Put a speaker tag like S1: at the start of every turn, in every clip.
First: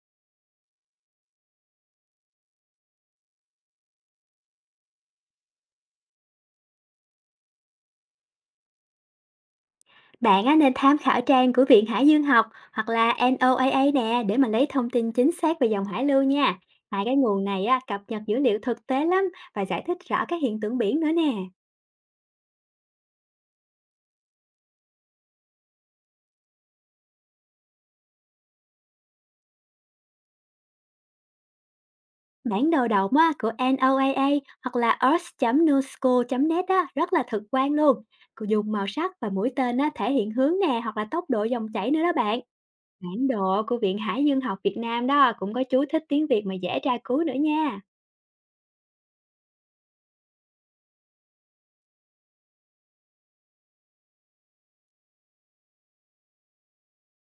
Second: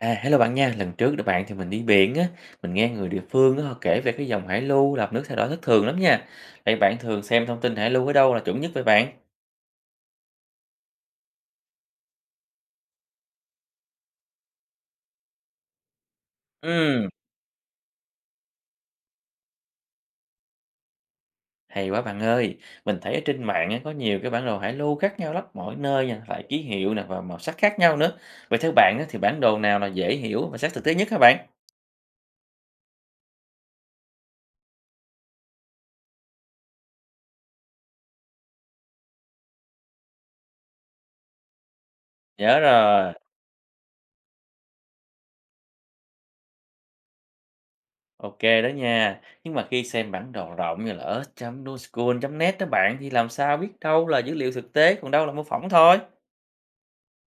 S1: À, hello bạn nha. Lần trước các bạn thì mình đi biển á, mình nghe người địa phương á, họ kể về cái dòng hải lưu làm nước thay đổi thất thường lắm nha. Vậy bạn thường xem thông tin hải lưu ở đâu là chuẩn nhất vậy bạn?
S2: Bạn á, nên tham khảo trang của Viện Hải dương học hoặc là NOAA nè để mà lấy thông tin chính xác về dòng hải lưu nha. Hai
S1: Ừ,
S2: cái nguồn này á, cập nhật dữ liệu thực tế lắm và giải thích rõ các hiện tượng biển nữa nè.
S1: hay quá bạn ơi. Mình thấy ở trên mạng á, có nhiều cái bản đồ hải lưu khác nhau lắm, mỗi nơi nha, lại ký hiệu nè và màu sắc khác nhau nữa. Vậy theo bạn á, thì bản đồ nào là dễ hiểu và sát thực tế nhất các bạn?
S2: Bản đồ động á, của NOAA hoặc là earth.nusco.net á, rất là thực quan luôn. Dùng màu sắc và mũi tên á, thể hiện hướng nè hoặc là tốc độ dòng chảy nữa đó bạn.
S1: Nhớ rồi.
S2: Bản đồ của Viện Hải dương học Việt Nam đó cũng có chú thích tiếng Việt mà dễ tra cứu nữa nha.
S1: Ok đó nha. Nhưng mà khi xem bản đồ rộng như là earth.nuschool.net đó bạn thì làm sao biết đâu là dữ liệu thực tế còn đâu là mô phỏng thôi.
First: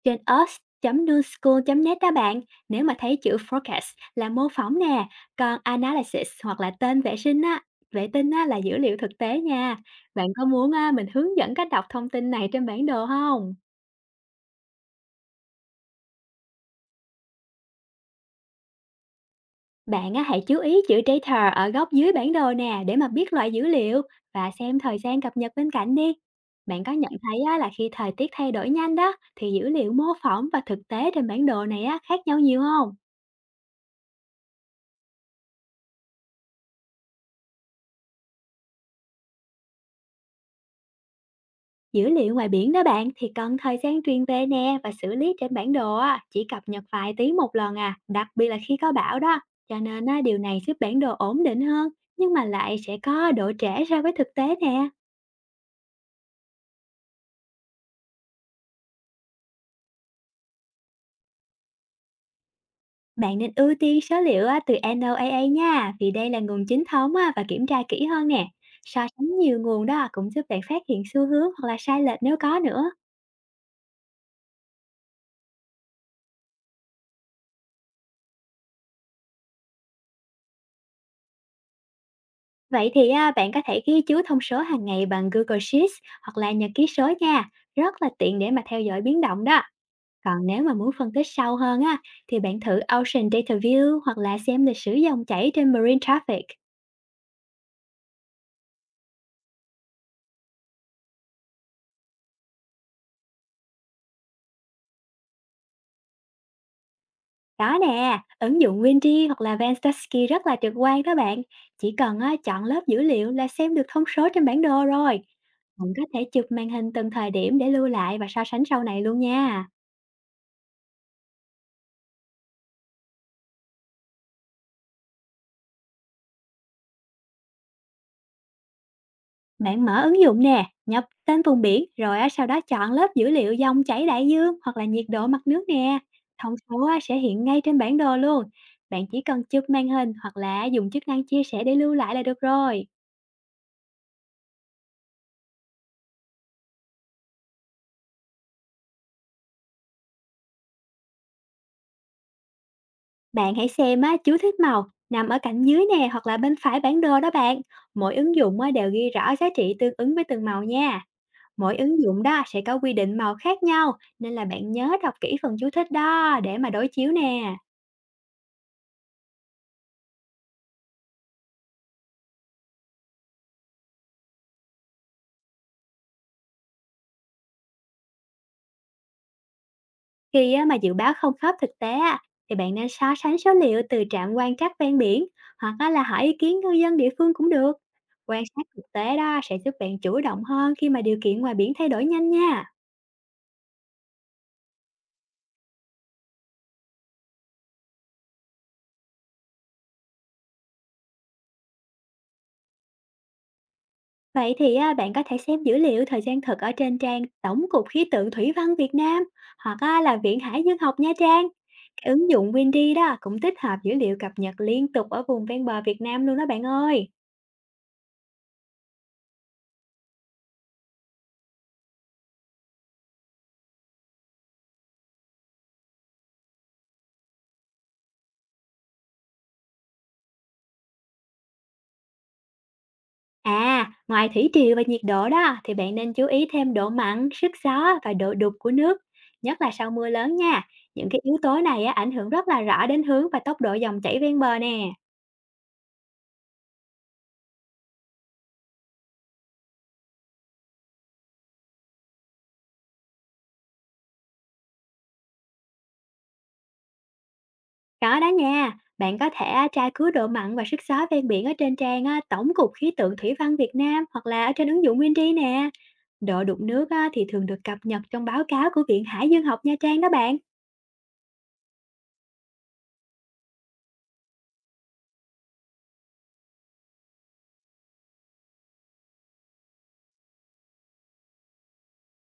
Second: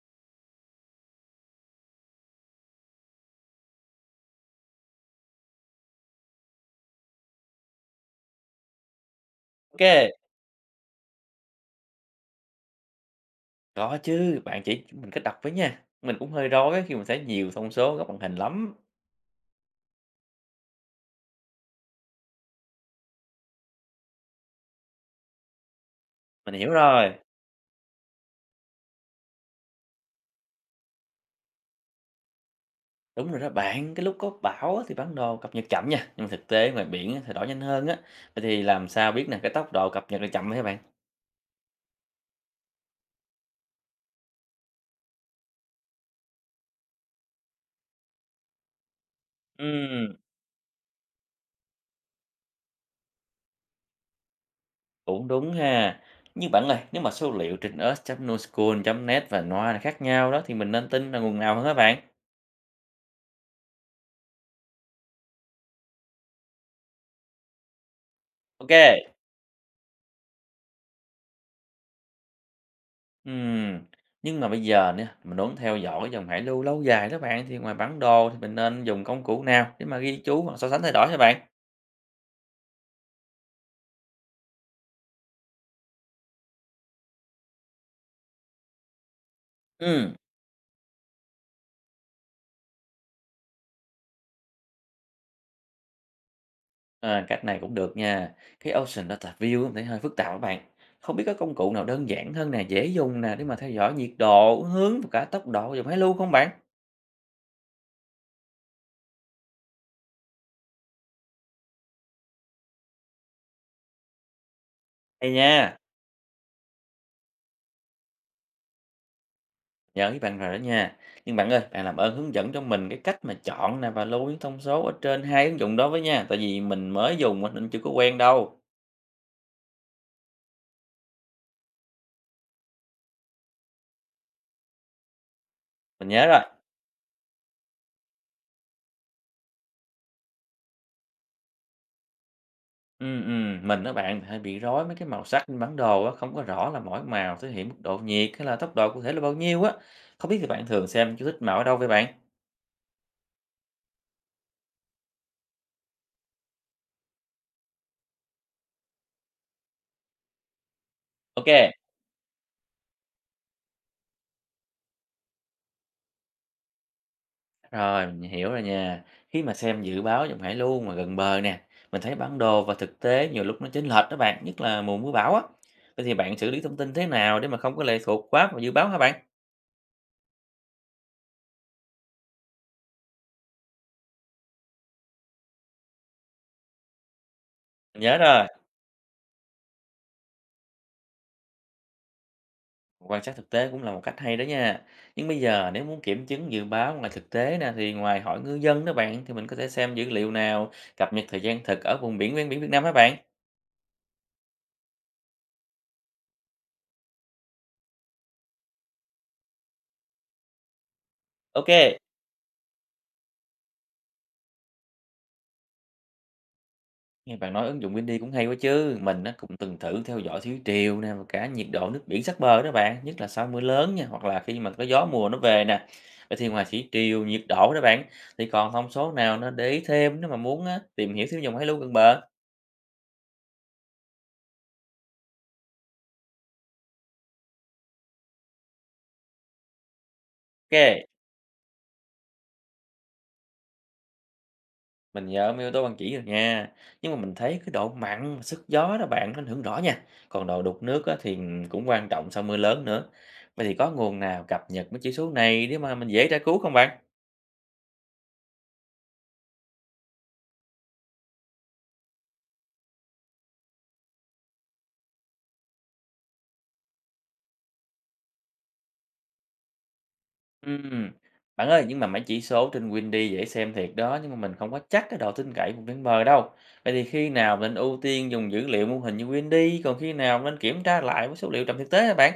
S2: Trên us newschool net đó bạn, nếu mà thấy chữ forecast là mô phỏng nè, còn analysis hoặc là tên vệ tinh á là dữ liệu thực tế nha.
S1: Ok.
S2: Bạn có muốn á, mình hướng dẫn cách đọc thông tin này trên bản đồ không?
S1: Có chứ, bạn chỉ mình có đọc với nha, mình cũng hơi rối á khi mình thấy nhiều thông số góc màn hình lắm.
S2: Bạn á, hãy chú ý chữ data ở góc dưới bản đồ nè để mà biết loại dữ liệu và xem thời gian cập nhật bên cạnh đi.
S1: Mình hiểu
S2: Bạn có nhận
S1: rồi,
S2: thấy á, là khi thời tiết thay đổi nhanh đó thì dữ liệu mô phỏng và thực tế trên bản đồ này á, khác nhau nhiều không?
S1: đúng rồi đó bạn, cái lúc có bão á thì bản đồ cập nhật chậm nha, nhưng mà thực tế ngoài biển á thì đổi nhanh hơn á. Vậy thì làm sao biết nè cái tốc độ cập nhật là chậm hả bạn?
S2: Dữ liệu ngoài biển đó bạn thì cần thời gian truyền về nè và xử lý trên bản đồ á, chỉ cập nhật vài tiếng một lần à, đặc biệt là khi có bão đó. Cho nên
S1: Ừm,
S2: á, điều này giúp bản đồ ổn định hơn, nhưng mà lại sẽ có độ trễ so với thực tế nè.
S1: cũng đúng ha. Nhưng bạn ơi, nếu mà số liệu trên earth.nuschool.net và NOAA là khác nhau đó thì mình nên tin là nguồn nào hơn hả bạn?
S2: Bạn nên ưu tiên số liệu á, từ NOAA nha, vì đây là nguồn chính thống á, và kiểm tra kỹ hơn nè.
S1: Ok.
S2: So sánh nhiều nguồn đó cũng giúp bạn phát hiện xu hướng hoặc là sai lệch nếu có nữa.
S1: Ừm, nhưng mà bây giờ nè mình muốn theo dõi dòng hải lưu lâu dài đó bạn, thì ngoài bản đồ thì mình nên dùng công cụ nào để mà ghi chú hoặc so sánh thay đổi hả bạn?
S2: Vậy thì à, bạn có thể ghi chú thông số hàng ngày bằng Google Sheets hoặc là nhật ký số nha. Rất là tiện để mà theo dõi biến động đó.
S1: Ừ,
S2: Còn nếu mà muốn phân tích sâu hơn á, thì bạn thử Ocean Data View hoặc là xem lịch sử dòng chảy trên Marine Traffic.
S1: à, cách này cũng được nha. Cái Ocean Data View mình thấy hơi phức tạp các bạn. Không biết có công cụ nào đơn giản hơn nè, dễ dùng nè để mà theo dõi nhiệt độ, hướng và cả tốc độ dòng hải lưu không bạn?
S2: Đó nè, ứng dụng Windy hoặc là Vanstatsky rất là trực quan đó bạn. Chỉ cần à, chọn lớp dữ liệu là xem được thông số trên bản đồ rồi.
S1: Hay nha,
S2: Bạn có thể chụp màn hình từng thời điểm để lưu lại và so sánh sau này luôn nha.
S1: nhớ với bạn rồi đó nha. Nhưng bạn ơi, bạn làm ơn hướng dẫn cho mình cái cách mà chọn nè và lưu những thông số ở trên hai ứng dụng đó với nha. Tại vì mình mới dùng á, nên chưa có quen đâu.
S2: Bạn mở ứng dụng nè, nhập tên vùng biển rồi á, sau đó chọn lớp dữ liệu dòng chảy đại dương hoặc là nhiệt độ mặt nước nè.
S1: Mình nhớ rồi.
S2: Thông số á, sẽ hiện ngay trên bản đồ luôn. Bạn chỉ cần chụp màn hình hoặc là dùng chức năng chia sẻ để lưu lại là được rồi.
S1: Mình á bạn hay bị rối mấy cái màu sắc trên bản đồ á, không có rõ là mỗi màu thể hiện mức độ nhiệt hay là tốc độ cụ thể là bao nhiêu á. Không biết thì bạn thường xem chú thích màu ở đâu vậy bạn?
S2: Bạn hãy xem á, chú thích màu nằm ở cạnh dưới nè hoặc là bên phải bản đồ đó bạn. Mỗi ứng dụng á, đều ghi rõ giá trị tương ứng với từng màu nha.
S1: OK,
S2: Mỗi ứng dụng đó sẽ có quy định màu khác nhau, nên là bạn nhớ đọc kỹ phần chú thích đó để mà đối chiếu nè.
S1: rồi mình hiểu rồi nha. Khi mà xem dự báo dòng hải lưu mà gần bờ nè, mình thấy bản đồ và thực tế nhiều lúc nó chênh lệch đó bạn, nhất là mùa mưa bão á. Vậy thì bạn xử lý thông tin thế nào để mà không có lệ thuộc quá vào dự báo hả bạn?
S2: Khi á, mà dự báo không khớp thực tế á, thì bạn nên so sánh số liệu từ trạm quan trắc ven biển hoặc á, là hỏi ý kiến ngư dân địa phương cũng được.
S1: Nhớ
S2: Quan
S1: rồi.
S2: sát thực tế đó sẽ giúp bạn chủ động hơn khi mà điều kiện ngoài biển thay đổi nhanh nha.
S1: Quan sát thực tế cũng là một cách hay đó nha. Nhưng bây giờ nếu muốn kiểm chứng dự báo ngoài thực tế nè thì ngoài hỏi ngư dân đó bạn thì mình có thể xem dữ liệu nào cập nhật thời gian thực ở vùng biển ven biển Việt Nam hả bạn?
S2: Vậy thì á, bạn có thể xem dữ liệu thời gian thực ở trên trang Tổng cục Khí tượng Thủy văn Việt Nam hoặc á, là Viện Hải dương học Nha Trang.
S1: Ok,
S2: Cái ứng dụng Windy đó cũng tích hợp dữ liệu cập nhật liên tục ở vùng ven bờ Việt Nam luôn đó bạn ơi.
S1: nghe bạn nói ứng dụng Windy cũng hay quá chứ. Mình nó cũng từng thử theo dõi thủy triều nè và cả nhiệt độ nước biển sát bờ đó bạn, nhất là sau mưa lớn nha hoặc là khi mà có gió mùa nó về nè. Vậy thì ngoài thủy triều, nhiệt độ đó bạn thì còn thông số nào nó để ý thêm nếu mà muốn á, tìm hiểu thiếu dòng hải lưu gần bờ.
S2: À, ngoài thủy triều và nhiệt độ đó thì bạn nên chú ý thêm độ mặn, sức gió và độ đục của nước, nhất là sau mưa lớn nha.
S1: Ok.
S2: Những cái yếu tố này á, ảnh hưởng rất là rõ đến hướng và tốc độ dòng chảy ven bờ nè.
S1: Mình nhớ mấy yếu tố ban chỉ rồi nha. Nhưng mà mình thấy cái độ mặn và sức gió đó bạn nó ảnh hưởng rõ nha. Còn độ đục nước á, thì cũng quan trọng sau mưa lớn nữa. Vậy thì có nguồn nào cập nhật mấy chỉ số này để mà mình dễ tra cứu không bạn?
S2: Có đó nha, bạn có thể à, tra cứu độ mặn và sức gió ven biển ở trên trang à, Tổng cục Khí tượng Thủy văn Việt Nam hoặc là ở trên ứng dụng WinRI nè. Độ đục nước á, thì thường được cập nhật trong báo cáo của Viện Hải dương học Nha Trang đó bạn.
S1: Ừm. Bạn ơi, nhưng mà mấy chỉ số trên Windy dễ xem thiệt đó, nhưng mà mình không có chắc cái độ tin cậy của bên bờ đâu. Vậy thì khi nào mình ưu tiên dùng dữ liệu mô hình như Windy, còn khi nào nên kiểm tra lại với số liệu trạm thực tế hả bạn?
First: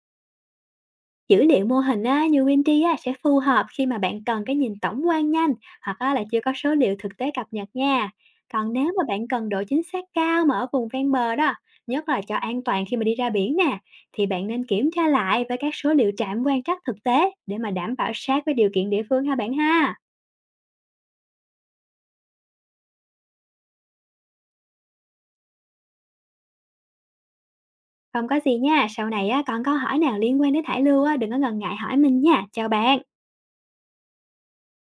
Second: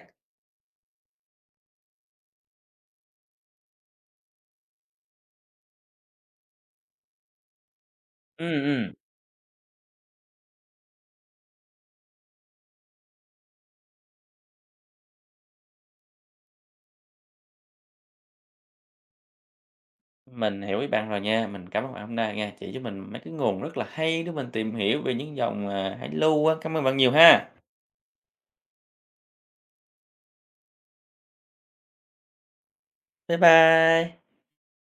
S2: Dữ liệu mô hình á, như Windy á, sẽ phù hợp khi mà bạn cần cái nhìn tổng quan nhanh hoặc á, là chưa có số liệu thực tế cập nhật nha.
S1: Ừ,
S2: Còn
S1: ừ.
S2: nếu mà bạn cần độ chính xác cao mà ở vùng ven bờ đó, nhất là cho an toàn khi mà đi ra biển nè, thì bạn nên kiểm tra lại với các số liệu trạm quan trắc thực tế để mà đảm bảo sát với điều kiện địa phương ha bạn ha.
S1: Mình hiểu ý bạn rồi nha, mình cảm ơn bạn hôm nay nha, chỉ cho mình mấy cái nguồn rất là hay để mình tìm hiểu về những dòng, à, hải lưu á. Cảm ơn bạn nhiều ha.
S2: Không có gì nha, sau này á, còn câu hỏi nào liên quan đến thải lưu á, đừng có ngần ngại hỏi mình nha. Chào bạn.
S1: Bye bye.